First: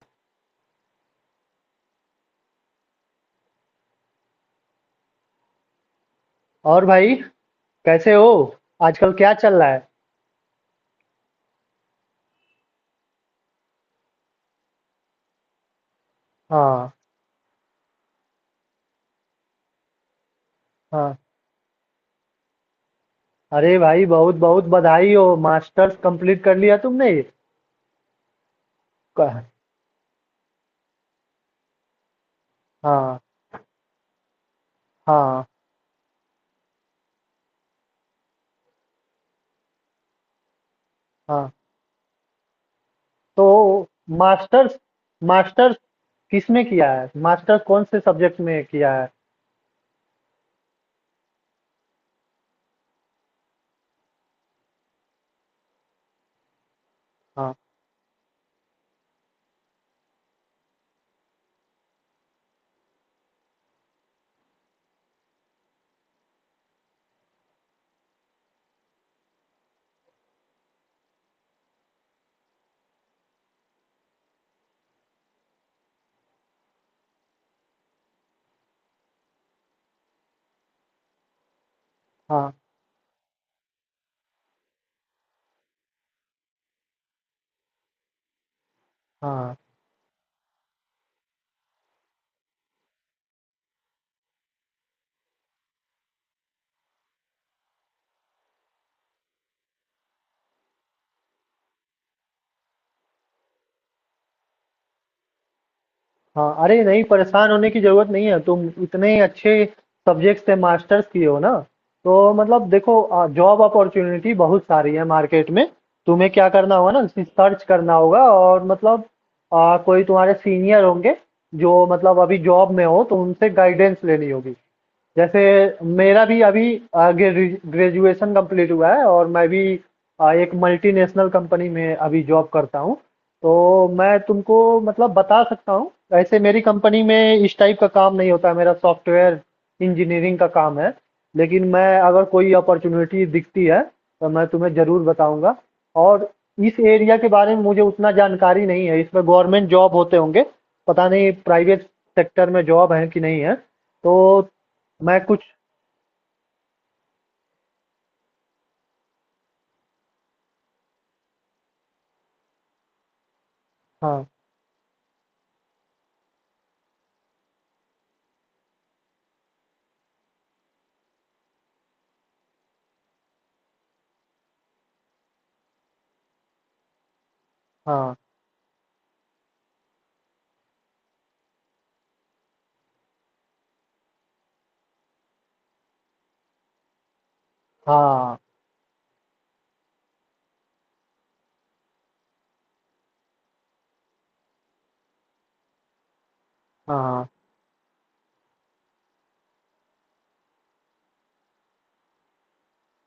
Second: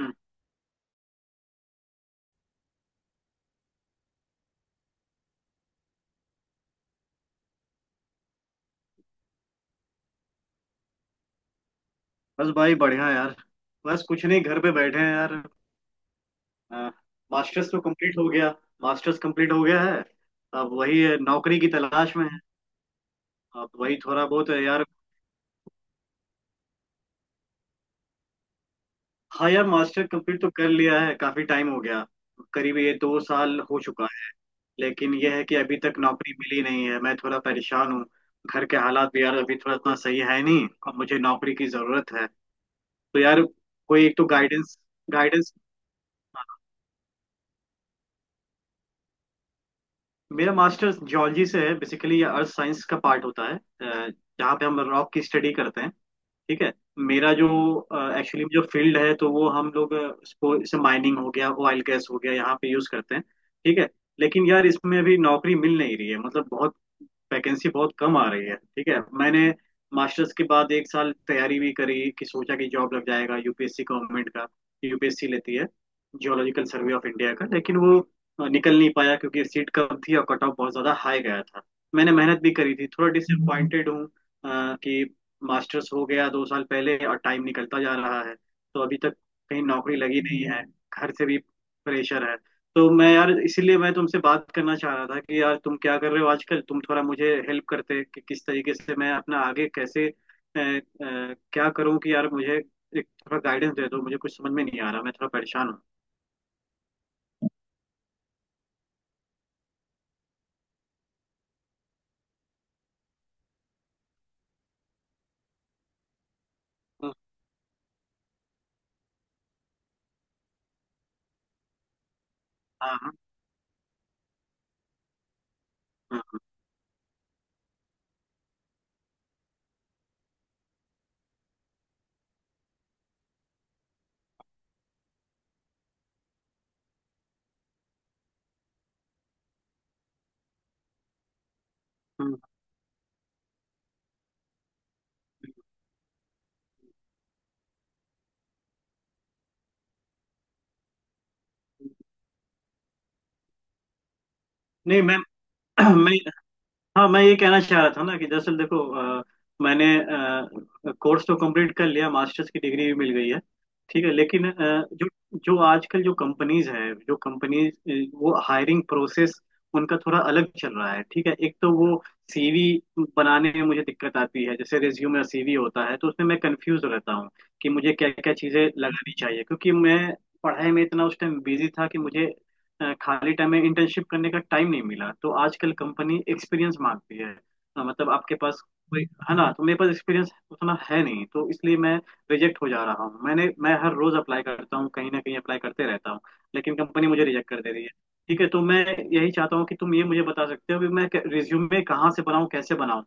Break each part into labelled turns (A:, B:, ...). A: हम्म,
B: और भाई, कैसे हो? आजकल क्या चल रहा है?
A: बस भाई बढ़िया यार। बस कुछ नहीं, घर पे बैठे हैं यार। आ,
B: हाँ।
A: मास्टर्स तो कंप्लीट हो गया। मास्टर्स कंप्लीट हो गया है। अब वही
B: हाँ,
A: है, नौकरी की तलाश में है। अब
B: अरे
A: वही
B: भाई,
A: थोड़ा
B: बहुत
A: बहुत है
B: बहुत
A: यार।
B: बधाई हो, मास्टर्स कंप्लीट कर लिया तुमने। क-
A: हाँ यार, मास्टर कंप्लीट तो कर लिया है, काफी टाइम हो गया। करीब ये
B: हाँ।
A: दो साल हो चुका है। लेकिन यह है
B: हाँ।
A: कि अभी तक नौकरी मिली नहीं है, मैं थोड़ा परेशान हूँ। घर के हालात भी यार अभी थोड़ा इतना सही है नहीं, और मुझे
B: हाँ,
A: नौकरी की जरूरत है। तो यार,
B: तो
A: कोई एक तो
B: मास्टर्स
A: गाइडेंस, गाइडेंस।
B: मास्टर्स किस में किया है, मास्टर्स कौन से सब्जेक्ट में किया है?
A: मेरा मास्टर्स जियोलॉजी से है। बेसिकली ये अर्थ साइंस का पार्ट होता है, जहाँ पे हम रॉक की स्टडी करते हैं। ठीक है। मेरा जो
B: हाँ।
A: एक्चुअली जो फील्ड है तो वो हम लोग उसको जैसे माइनिंग हो गया, ऑयल गैस हो गया, यहाँ पे यूज करते हैं। ठीक है। लेकिन यार इसमें अभी नौकरी मिल नहीं रही है, मतलब बहुत वैकेंसी बहुत कम आ रही है। ठीक है। मैंने मास्टर्स के बाद एक साल तैयारी भी करी कि सोचा कि जॉब लग जाएगा, यूपीएससी गवर्नमेंट का। यूपीएससी लेती है जियोलॉजिकल सर्वे ऑफ इंडिया का, लेकिन वो निकल नहीं पाया, क्योंकि सीट कम थी और कट ऑफ बहुत ज्यादा हाई गया था। मैंने मेहनत भी
B: हाँ।
A: करी थी, थोड़ा डिसअपॉइंटेड हूँ कि मास्टर्स हो गया दो साल पहले और टाइम निकलता जा रहा है, तो अभी तक
B: हाँ।
A: कहीं नौकरी लगी नहीं है। घर से भी प्रेशर है। तो मैं यार इसीलिए मैं तुमसे बात करना चाह रहा था कि यार तुम क्या कर रहे हो आजकल, तुम थोड़ा मुझे हेल्प करते कि किस तरीके से मैं अपना आगे कैसे क्या करूं, कि यार मुझे एक थोड़ा गाइडेंस दे दो, मुझे कुछ समझ में नहीं आ रहा, मैं थोड़ा परेशान हूँ।
B: हाँ, अरे नहीं, परेशान होने की ज़रूरत नहीं है। तुम इतने अच्छे सब्जेक्ट से मास्टर्स किए हो ना, तो मतलब देखो, जॉब अपॉर्च्युनिटी बहुत सारी है मार्केट में। तुम्हें क्या करना होगा ना,
A: हाँ,
B: सर्च करना होगा। और मतलब कोई तुम्हारे सीनियर होंगे जो मतलब अभी जॉब में हो,
A: हाँ
B: तो उनसे गाइडेंस लेनी होगी। जैसे
A: हाँ,
B: मेरा
A: हाँ,
B: भी अभी आगे ग्रेजुएशन कंप्लीट हुआ है और मैं भी एक मल्टीनेशनल कंपनी में अभी जॉब करता हूँ। तो मैं तुमको मतलब बता सकता हूँ, वैसे मेरी कंपनी में इस टाइप का काम नहीं होता है, मेरा सॉफ्टवेयर इंजीनियरिंग का काम है। लेकिन मैं अगर
A: हाँ।
B: कोई अपॉर्चुनिटी दिखती है तो मैं तुम्हें ज़रूर बताऊंगा। और इस एरिया के बारे में मुझे उतना जानकारी नहीं है, इसमें गवर्नमेंट जॉब होते होंगे, पता नहीं प्राइवेट सेक्टर में जॉब है कि नहीं है। तो
A: नहीं मैं
B: मैं कुछ
A: मैं, हाँ मैं ये कहना चाह रहा था ना कि दरअसल देखो, अ, मैंने कोर्स तो कंप्लीट कर लिया, मास्टर्स की डिग्री भी मिल गई है। ठीक है,
B: हाँ।
A: लेकिन जो जो आजकल जो कंपनीज हैं, जो कंपनीज, वो हायरिंग प्रोसेस उनका थोड़ा अलग चल रहा है। ठीक है। एक तो वो सीवी बनाने में मुझे दिक्कत आती है, जैसे रिज्यूमे और सीवी होता है तो उसमें मैं कंफ्यूज रहता हूँ कि मुझे क्या
B: हाँ।
A: क्या चीज़ें लगानी चाहिए, क्योंकि मैं पढ़ाई में इतना उस टाइम बिजी था कि मुझे खाली टाइम में इंटर्नशिप करने का टाइम नहीं मिला। तो आजकल कंपनी एक्सपीरियंस मांगती है, मतलब आपके
B: हाँ।
A: पास कोई, है ना, तो मेरे पास एक्सपीरियंस उतना है नहीं, तो इसलिए मैं रिजेक्ट हो जा रहा हूँ। मैं हर रोज अप्लाई करता हूँ, कहीं ना कहीं अप्लाई करते रहता हूँ, लेकिन कंपनी मुझे
B: हाँ।
A: रिजेक्ट कर दे रही है। ठीक है। तो मैं यही चाहता हूँ कि तुम ये मुझे बता सकते हो कि मैं रिज्यूमे कहाँ से बनाऊँ, कैसे बनाऊँ।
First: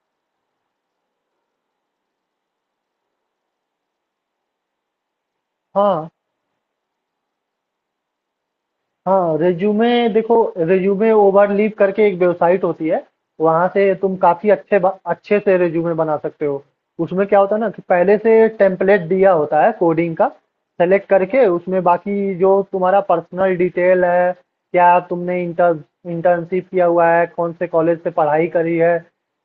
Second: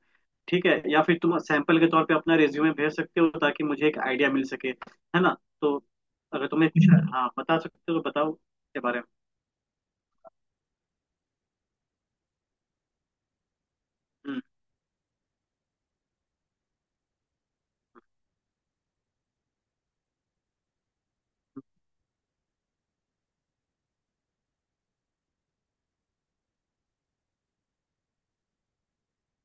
A: ठीक है, या फिर तुम सैंपल के तौर पे अपना रिज्यूमे भेज सकते हो ताकि मुझे एक आइडिया मिल सके, है ना। तो
B: हाँ।
A: अगर तुम्हें कुछ हाँ बता सकते हो तो बताओ के बारे में।
B: हाँ। रिज्यूमे, देखो, रिज्यूमे ओवरलीप करके एक वेबसाइट होती है। वहां से तुम
A: हम्म।
B: काफी अच्छे अच्छे से रिज्यूमे बना सकते हो। उसमें क्या होता है ना कि पहले से टेम्पलेट दिया होता है कोडिंग का, सेलेक्ट करके उसमें बाकी जो तुम्हारा पर्सनल डिटेल है, क्या तुमने इंटर्नशिप किया हुआ है, कौन से कॉलेज से पढ़ाई करी है,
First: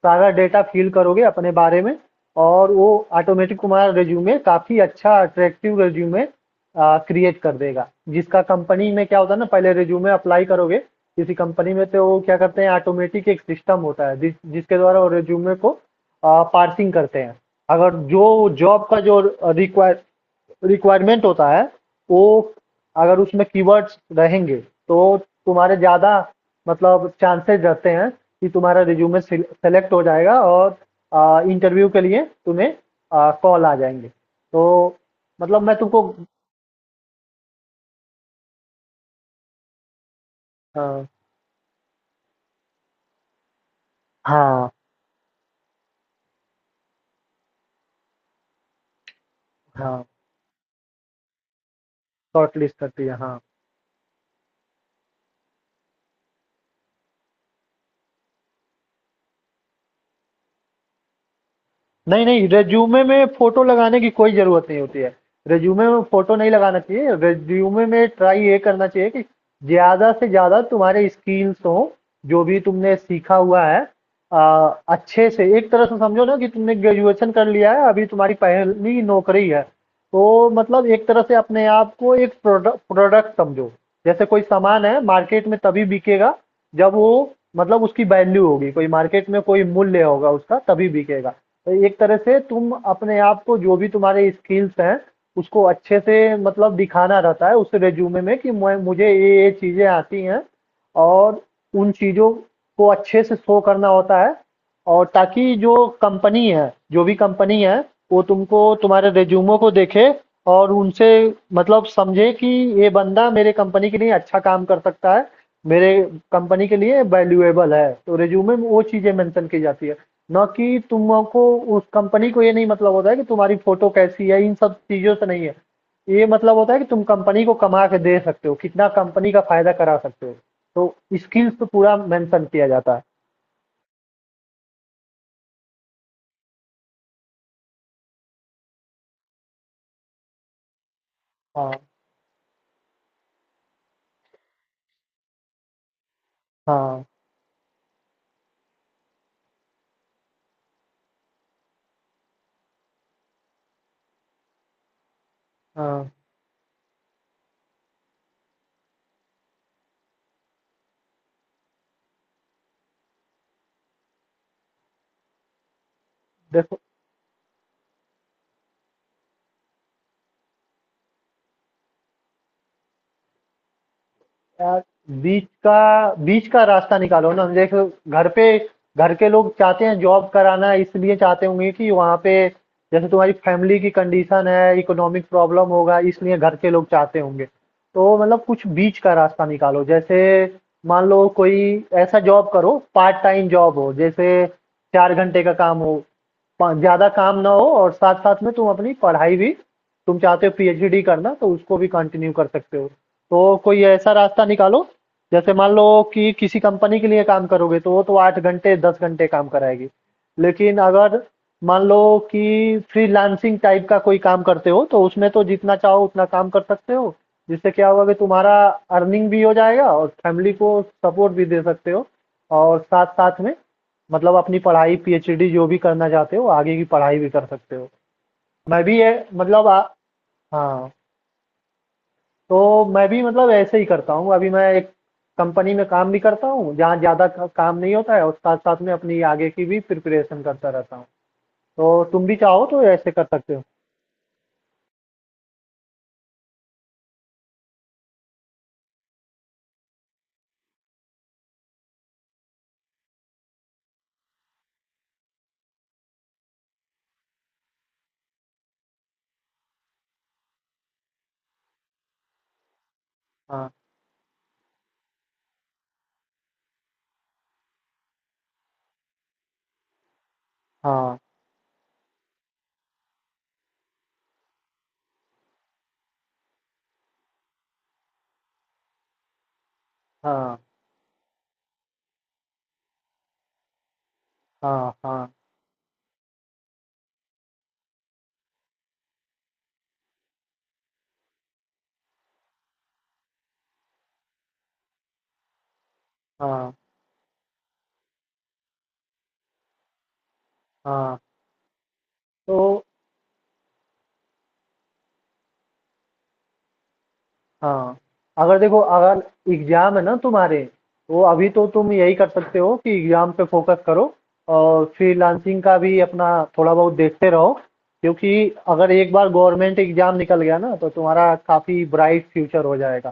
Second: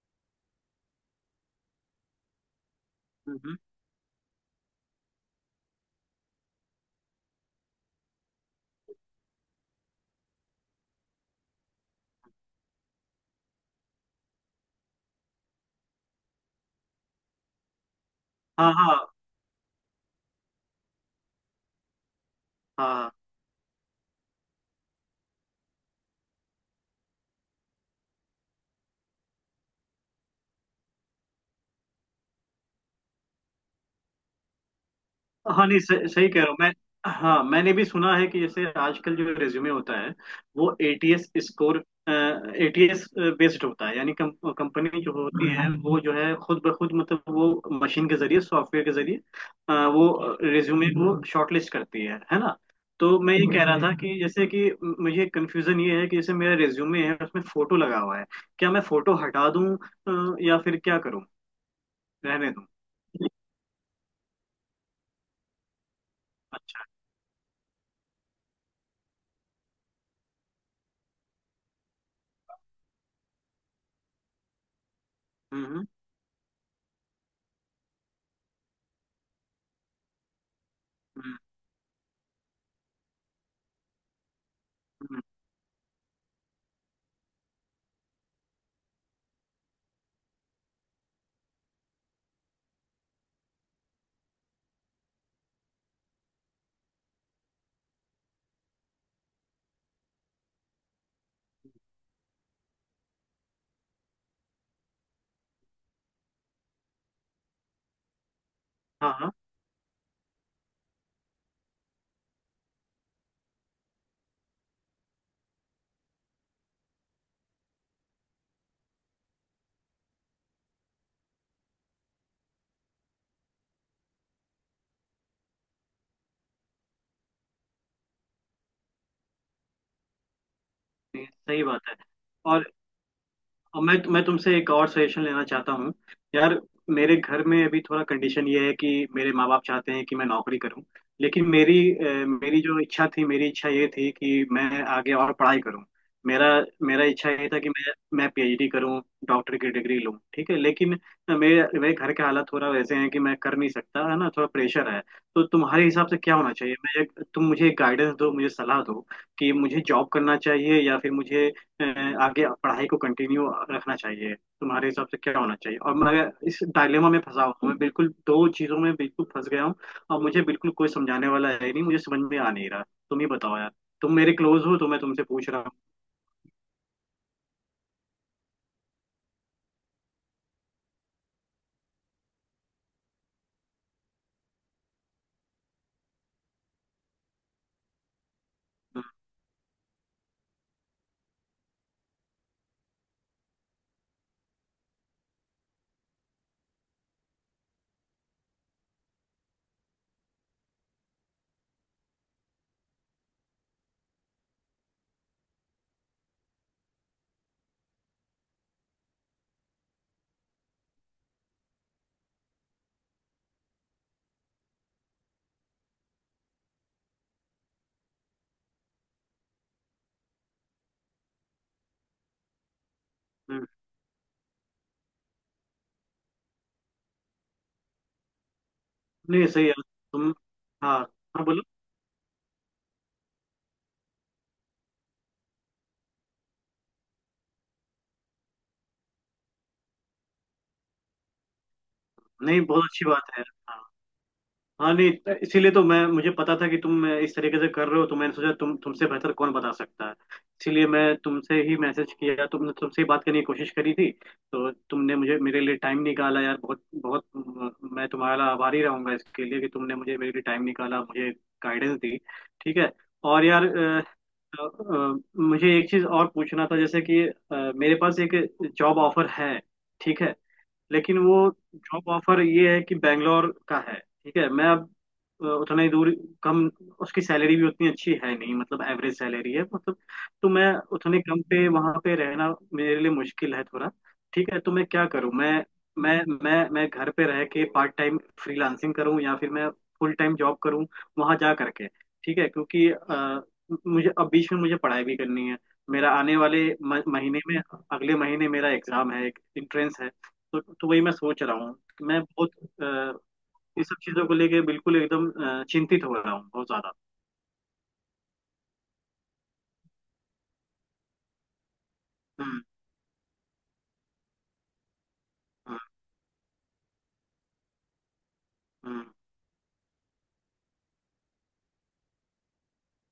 B: सारा डेटा फिल करोगे अपने बारे में। और वो
A: हम्म,
B: ऑटोमेटिक तुम्हारा रिज्यूमे काफी अच्छा अट्रैक्टिव रिज्यूमे क्रिएट कर देगा। जिसका कंपनी में क्या होता है ना, पहले रिज्यूमे अप्लाई करोगे किसी कंपनी में, तो वो क्या करते हैं, ऑटोमेटिक एक सिस्टम होता है जिसके द्वारा वो रिज्यूमे को पार्सिंग करते हैं। अगर जो
A: हाँ
B: जॉब
A: हाँ।
B: का जो रिक्वायर रिक्वायरमेंट होता है, वो
A: हाँ
B: अगर उसमें कीवर्ड्स रहेंगे तो तुम्हारे ज़्यादा मतलब चांसेस रहते हैं कि तुम्हारा रिज्यूमे सेलेक्ट हो जाएगा और इंटरव्यू के लिए तुम्हें कॉल आ जाएंगे। तो मतलब
A: हाँ,
B: मैं
A: नहीं
B: तुमको
A: सही, सही कह रहा हूँ मैं। हाँ मैंने भी सुना है कि जैसे आजकल जो रेज्यूमे होता है वो
B: हाँ।
A: एटीएस स्कोर, एटीएस बेस्ड होता है, यानी कम,
B: हाँ।
A: कंपनी जो होती है वो जो है खुद ब खुद, मतलब वो मशीन के जरिए, सॉफ्टवेयर के जरिए
B: हाँ।
A: वो रेज्यूमे को शॉर्टलिस्ट करती है ना।
B: शॉर्टलिस्ट करती है,
A: तो मैं
B: हाँ।
A: ये कह रहा था कि जैसे कि मुझे कंफ्यूजन ये है कि जैसे मेरा रेज्यूमे है उसमें फोटो लगा हुआ है, क्या मैं फोटो हटा दूं, या फिर क्या करूं,
B: नहीं नहीं,
A: रहने दूं।
B: रेज्यूमे में फोटो लगाने की कोई जरूरत नहीं होती है। रेज्यूमे में फोटो नहीं लगाना
A: अच्छा।
B: चाहिए, रेज्यूमे में ट्राई ये करना चाहिए कि ज्यादा से ज्यादा तुम्हारे स्किल्स हो, जो भी तुमने सीखा हुआ है। अच्छे से
A: हम्म
B: एक तरह
A: हम्म।
B: से समझो ना कि तुमने ग्रेजुएशन कर लिया है, अभी तुम्हारी पहली नौकरी है, तो मतलब एक तरह से
A: हम्म,
B: अपने आप को एक प्रोडक्ट प्रोडक्ट समझो। जैसे कोई सामान है
A: हम्म,
B: मार्केट में, तभी बिकेगा जब वो मतलब उसकी वैल्यू होगी, कोई मार्केट में कोई मूल्य होगा उसका, तभी बिकेगा। तो एक तरह से तुम अपने आप को, जो भी तुम्हारे स्किल्स हैं, उसको अच्छे से मतलब दिखाना रहता है उस रेज्यूमे में कि मैं, मुझे ये चीजें आती हैं, और उन चीजों को अच्छे से शो करना होता है। और ताकि जो कंपनी है, जो भी कंपनी है, वो तुमको तुम्हारे
A: हाँ हाँ।
B: रिज्यूमो को देखे और उनसे मतलब समझे कि ये बंदा मेरे कंपनी के लिए अच्छा काम कर सकता है, मेरे कंपनी के लिए वैल्यूएबल है। तो रिज्यूमे में वो चीज़ें मेंशन की जाती है, ना कि तुमको, उस कंपनी को ये नहीं मतलब होता है कि तुम्हारी फोटो कैसी है, इन सब चीज़ों से नहीं है। ये मतलब होता है कि तुम कंपनी को कमा के दे सकते हो, कितना कंपनी का फायदा करा सकते हो। तो
A: ये
B: स्किल्स
A: सही
B: पे
A: बात है।
B: पूरा मेंशन किया
A: और
B: जाता है।
A: और मैं तुमसे एक और सजेशन लेना चाहता हूँ यार। मेरे घर में अभी थोड़ा कंडीशन ये है कि मेरे माँ बाप चाहते हैं कि मैं नौकरी करूँ, लेकिन
B: हाँ।
A: मेरी जो इच्छा थी, मेरी इच्छा ये थी कि मैं आगे और पढ़ाई करूँ। मेरा
B: हाँ।
A: मेरा इच्छा ये था कि मैं पीएचडी करूँ, डॉक्टर की डिग्री लूँ। ठीक है, लेकिन मेरे मेरे घर के हालात थोड़ा वैसे हैं कि मैं कर नहीं सकता, है ना, थोड़ा प्रेशर है। तो तुम्हारे हिसाब
B: हाँ।
A: से क्या होना चाहिए, मैं एक, तुम मुझे एक गाइडेंस दो, मुझे सलाह दो कि मुझे जॉब करना चाहिए या फिर मुझे अ, आगे पढ़ाई को कंटिन्यू रखना चाहिए। तुम्हारे हिसाब से क्या होना चाहिए, और मैं इस
B: देखो
A: डायलेमा में फंसा हुआ हूँ, मैं बिल्कुल दो चीजों में बिल्कुल फंस गया हूँ, और मुझे बिल्कुल कोई समझाने वाला है नहीं, मुझे समझ में आ नहीं रहा। तुम ही बताओ यार, तुम मेरे क्लोज हो
B: यार,
A: तो मैं तुमसे पूछ रहा हूँ।
B: बीच का रास्ता निकालो ना। देखो घर पे, घर के लोग चाहते हैं जॉब कराना, इसलिए चाहते होंगे कि वहाँ पे, जैसे तुम्हारी फैमिली की कंडीशन है, इकोनॉमिक प्रॉब्लम होगा, इसलिए घर के लोग चाहते होंगे। तो मतलब कुछ बीच
A: हम्म,
B: का रास्ता निकालो। जैसे मान लो कोई ऐसा जॉब करो, पार्ट टाइम जॉब हो, जैसे चार घंटे का काम हो, ज्यादा काम ना हो, और साथ साथ में तुम अपनी पढ़ाई भी, तुम चाहते हो पीएचडी करना तो उसको भी कंटिन्यू कर सकते हो। तो कोई ऐसा रास्ता निकालो। जैसे मान लो कि किसी कंपनी के लिए काम करोगे तो वो तो आठ घंटे दस घंटे काम कराएगी, लेकिन अगर मान लो कि फ्रीलांसिंग टाइप का कोई काम करते हो तो उसमें तो जितना चाहो उतना काम कर सकते हो। जिससे क्या होगा कि तुम्हारा अर्निंग भी हो जाएगा और फैमिली को सपोर्ट भी दे सकते हो, और साथ साथ में
A: हम्म।
B: मतलब अपनी पढ़ाई पीएचडी जो भी करना चाहते हो आगे की पढ़ाई भी कर सकते हो। मैं भी ये
A: नहीं
B: मतलब
A: सही है। तुम,
B: हाँ,
A: हाँ, हाँ बोलो।
B: तो मैं भी मतलब ऐसे ही करता हूँ। अभी मैं एक कंपनी में काम भी करता हूँ जहाँ ज़्यादा काम नहीं होता है और साथ साथ में अपनी आगे की भी प्रिपरेशन करता रहता हूँ। तो तुम भी
A: नहीं
B: चाहो तो
A: बहुत अच्छी
B: ऐसे कर
A: बात है।
B: सकते हो।
A: हाँ, हाँ, नहीं, तो इसीलिए तो मैं, मुझे पता था कि तुम इस तरीके से कर रहे हो, तो मैंने सोचा तुमसे बेहतर कौन बता सकता है। इसीलिए मैं तुमसे ही मैसेज किया, तुमने, तुमसे ही बात करने की कोशिश करी थी। तो तुमने मुझे मेरे लिए टाइम निकाला यार, बहुत बहुत मैं तुम्हारा आभारी रहूंगा इसके लिए कि तुमने मुझे, मेरे लिए टाइम निकाला, मुझे गाइडेंस दी। ठीक है। और यार,
B: हाँ।
A: मुझे एक चीज़ और पूछना था, जैसे कि मेरे पास एक जॉब ऑफर है। ठीक है,
B: हाँ।
A: लेकिन वो जॉब ऑफर ये है कि बैंगलोर का है। ठीक है। मैं अब उतना ही दूर, कम, उसकी सैलरी भी उतनी अच्छी है नहीं, मतलब एवरेज सैलरी है, मतलब। तो
B: हाँ।
A: मैं उतने कम पे वहां पे रहना मेरे लिए मुश्किल है थोड़ा। ठीक है। तो मैं
B: हाँ।
A: क्या
B: हाँ।
A: करूं, मैं मैं घर पे रह के पार्ट टाइम फ्रीलांसिंग करूं या फिर मैं फुल टाइम जॉब करूं वहां जा करके। ठीक है। क्योंकि मुझे अब बीच में मुझे पढ़ाई भी करनी है। मेरा आने वाले
B: हाँ।
A: महीने में, अगले महीने मेरा एग्जाम है, एक एंट्रेंस है। तो वही मैं
B: हाँ,
A: सोच रहा हूँ। मैं बहुत
B: तो
A: अ, इस सब चीजों को लेके बिल्कुल एकदम चिंतित हो रहा हूँ बहुत ज्यादा।
B: हाँ, अगर देखो, अगर एग्ज़ाम है ना तुम्हारे, तो अभी तो तुम यही कर सकते
A: हम्म,
B: हो कि एग्ज़ाम पे फोकस करो और फ्रीलांसिंग का
A: हम्म,
B: भी अपना थोड़ा बहुत देखते रहो, क्योंकि अगर
A: हम्म।
B: एक बार गवर्नमेंट एग्ज़ाम निकल गया ना तो तुम्हारा काफ़ी ब्राइट फ्यूचर हो जाएगा।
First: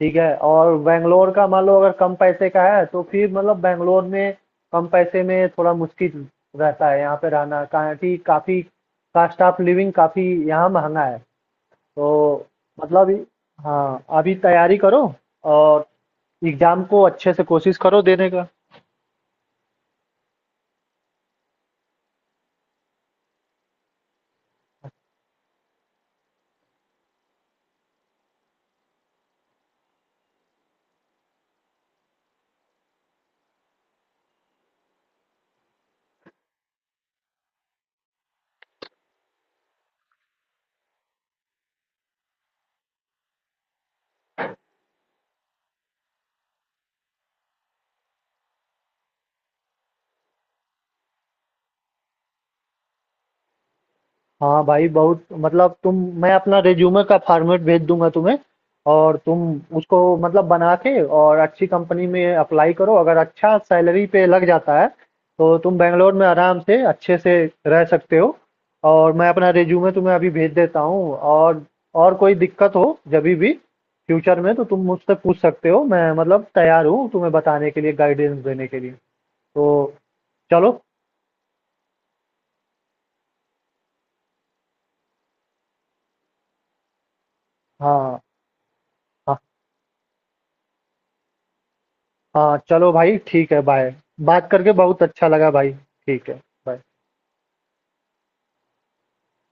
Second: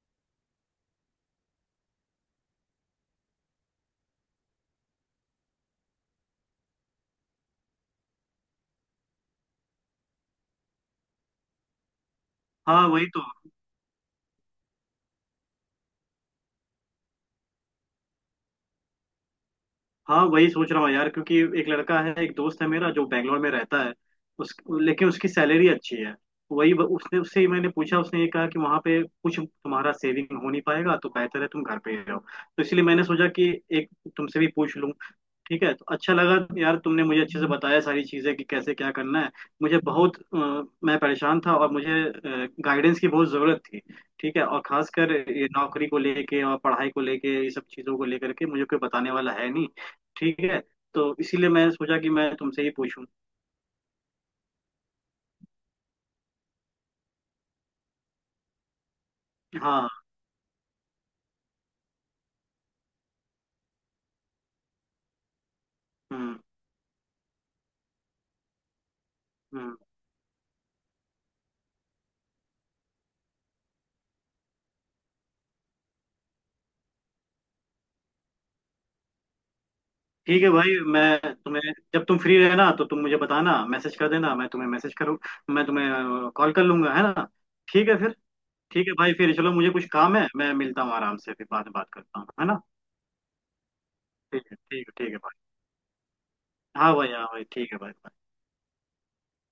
B: ठीक है? और बैंगलोर का मान लो अगर कम पैसे का है तो फिर मतलब बैंगलोर में कम पैसे में थोड़ा मुश्किल रहता है यहाँ पे रहना, कारण कि काफ़ी कॉस्ट ऑफ लिविंग काफ़ी यहाँ महँगा है। तो
A: हाँ वही
B: मतलब
A: तो।
B: हाँ, अभी तैयारी करो और एग्ज़ाम को अच्छे से कोशिश करो देने का।
A: हाँ वही सोच रहा हूँ यार, क्योंकि एक लड़का है, एक दोस्त है मेरा जो बैंगलोर में रहता है। उस, लेकिन उसकी सैलरी अच्छी है। वही, उसने, उससे ही मैंने पूछा, उसने ये कहा कि वहां पे कुछ तुम्हारा सेविंग हो नहीं पाएगा, तो बेहतर है तुम घर पे ही रहो, तो इसलिए मैंने सोचा कि एक तुमसे भी पूछ लूँ। ठीक है, तो अच्छा लगा यार। तुमने मुझे अच्छे से बताया सारी चीज़ें कि कैसे क्या करना है। मुझे बहुत मैं परेशान था और मुझे गाइडेंस की बहुत ज़रूरत थी। ठीक है, और खासकर ये नौकरी को लेके और पढ़ाई को लेके, ये सब चीज़ों को लेकर के मुझे कोई बताने वाला है नहीं। ठीक है, तो इसीलिए मैं सोचा कि मैं तुमसे ही पूछूं।
B: हाँ भाई, बहुत मतलब तुम, मैं अपना रिज्यूमे का फॉर्मेट भेज दूंगा तुम्हें और तुम
A: हाँ,
B: उसको मतलब बना के और अच्छी कंपनी में अप्लाई करो। अगर अच्छा सैलरी पे लग जाता है तो तुम बेंगलोर में
A: हम्म,
B: आराम से अच्छे से रह सकते हो। और मैं अपना
A: हम्म।
B: रिज्यूमे तुम्हें अभी भेज देता हूँ, और कोई दिक्कत हो जब भी फ्यूचर में तो तुम मुझसे पूछ सकते हो, मैं मतलब तैयार हूँ तुम्हें बताने के लिए गाइडेंस देने के लिए। तो
A: ठीक है भाई,
B: चलो।
A: मैं तुम्हें, जब तुम फ्री रहना तो तुम मुझे बताना, मैसेज कर देना, मैं तुम्हें मैसेज करूँ, मैं तुम्हें कॉल कर लूंगा, है ना। ठीक है फिर।
B: हाँ।
A: ठीक है भाई, फिर
B: हाँ।
A: चलो, मुझे कुछ काम है, मैं मिलता हूँ आराम से, फिर बाद में बात करता हूँ, है
B: हाँ
A: ना।
B: चलो भाई, ठीक है, बाय। बात
A: ठीक है,
B: करके
A: ठीक
B: बहुत
A: है, ठीक है
B: अच्छा
A: भाई।
B: लगा भाई, ठीक है, बाय।
A: हाँ भाई, हाँ भाई, ठीक है भाई।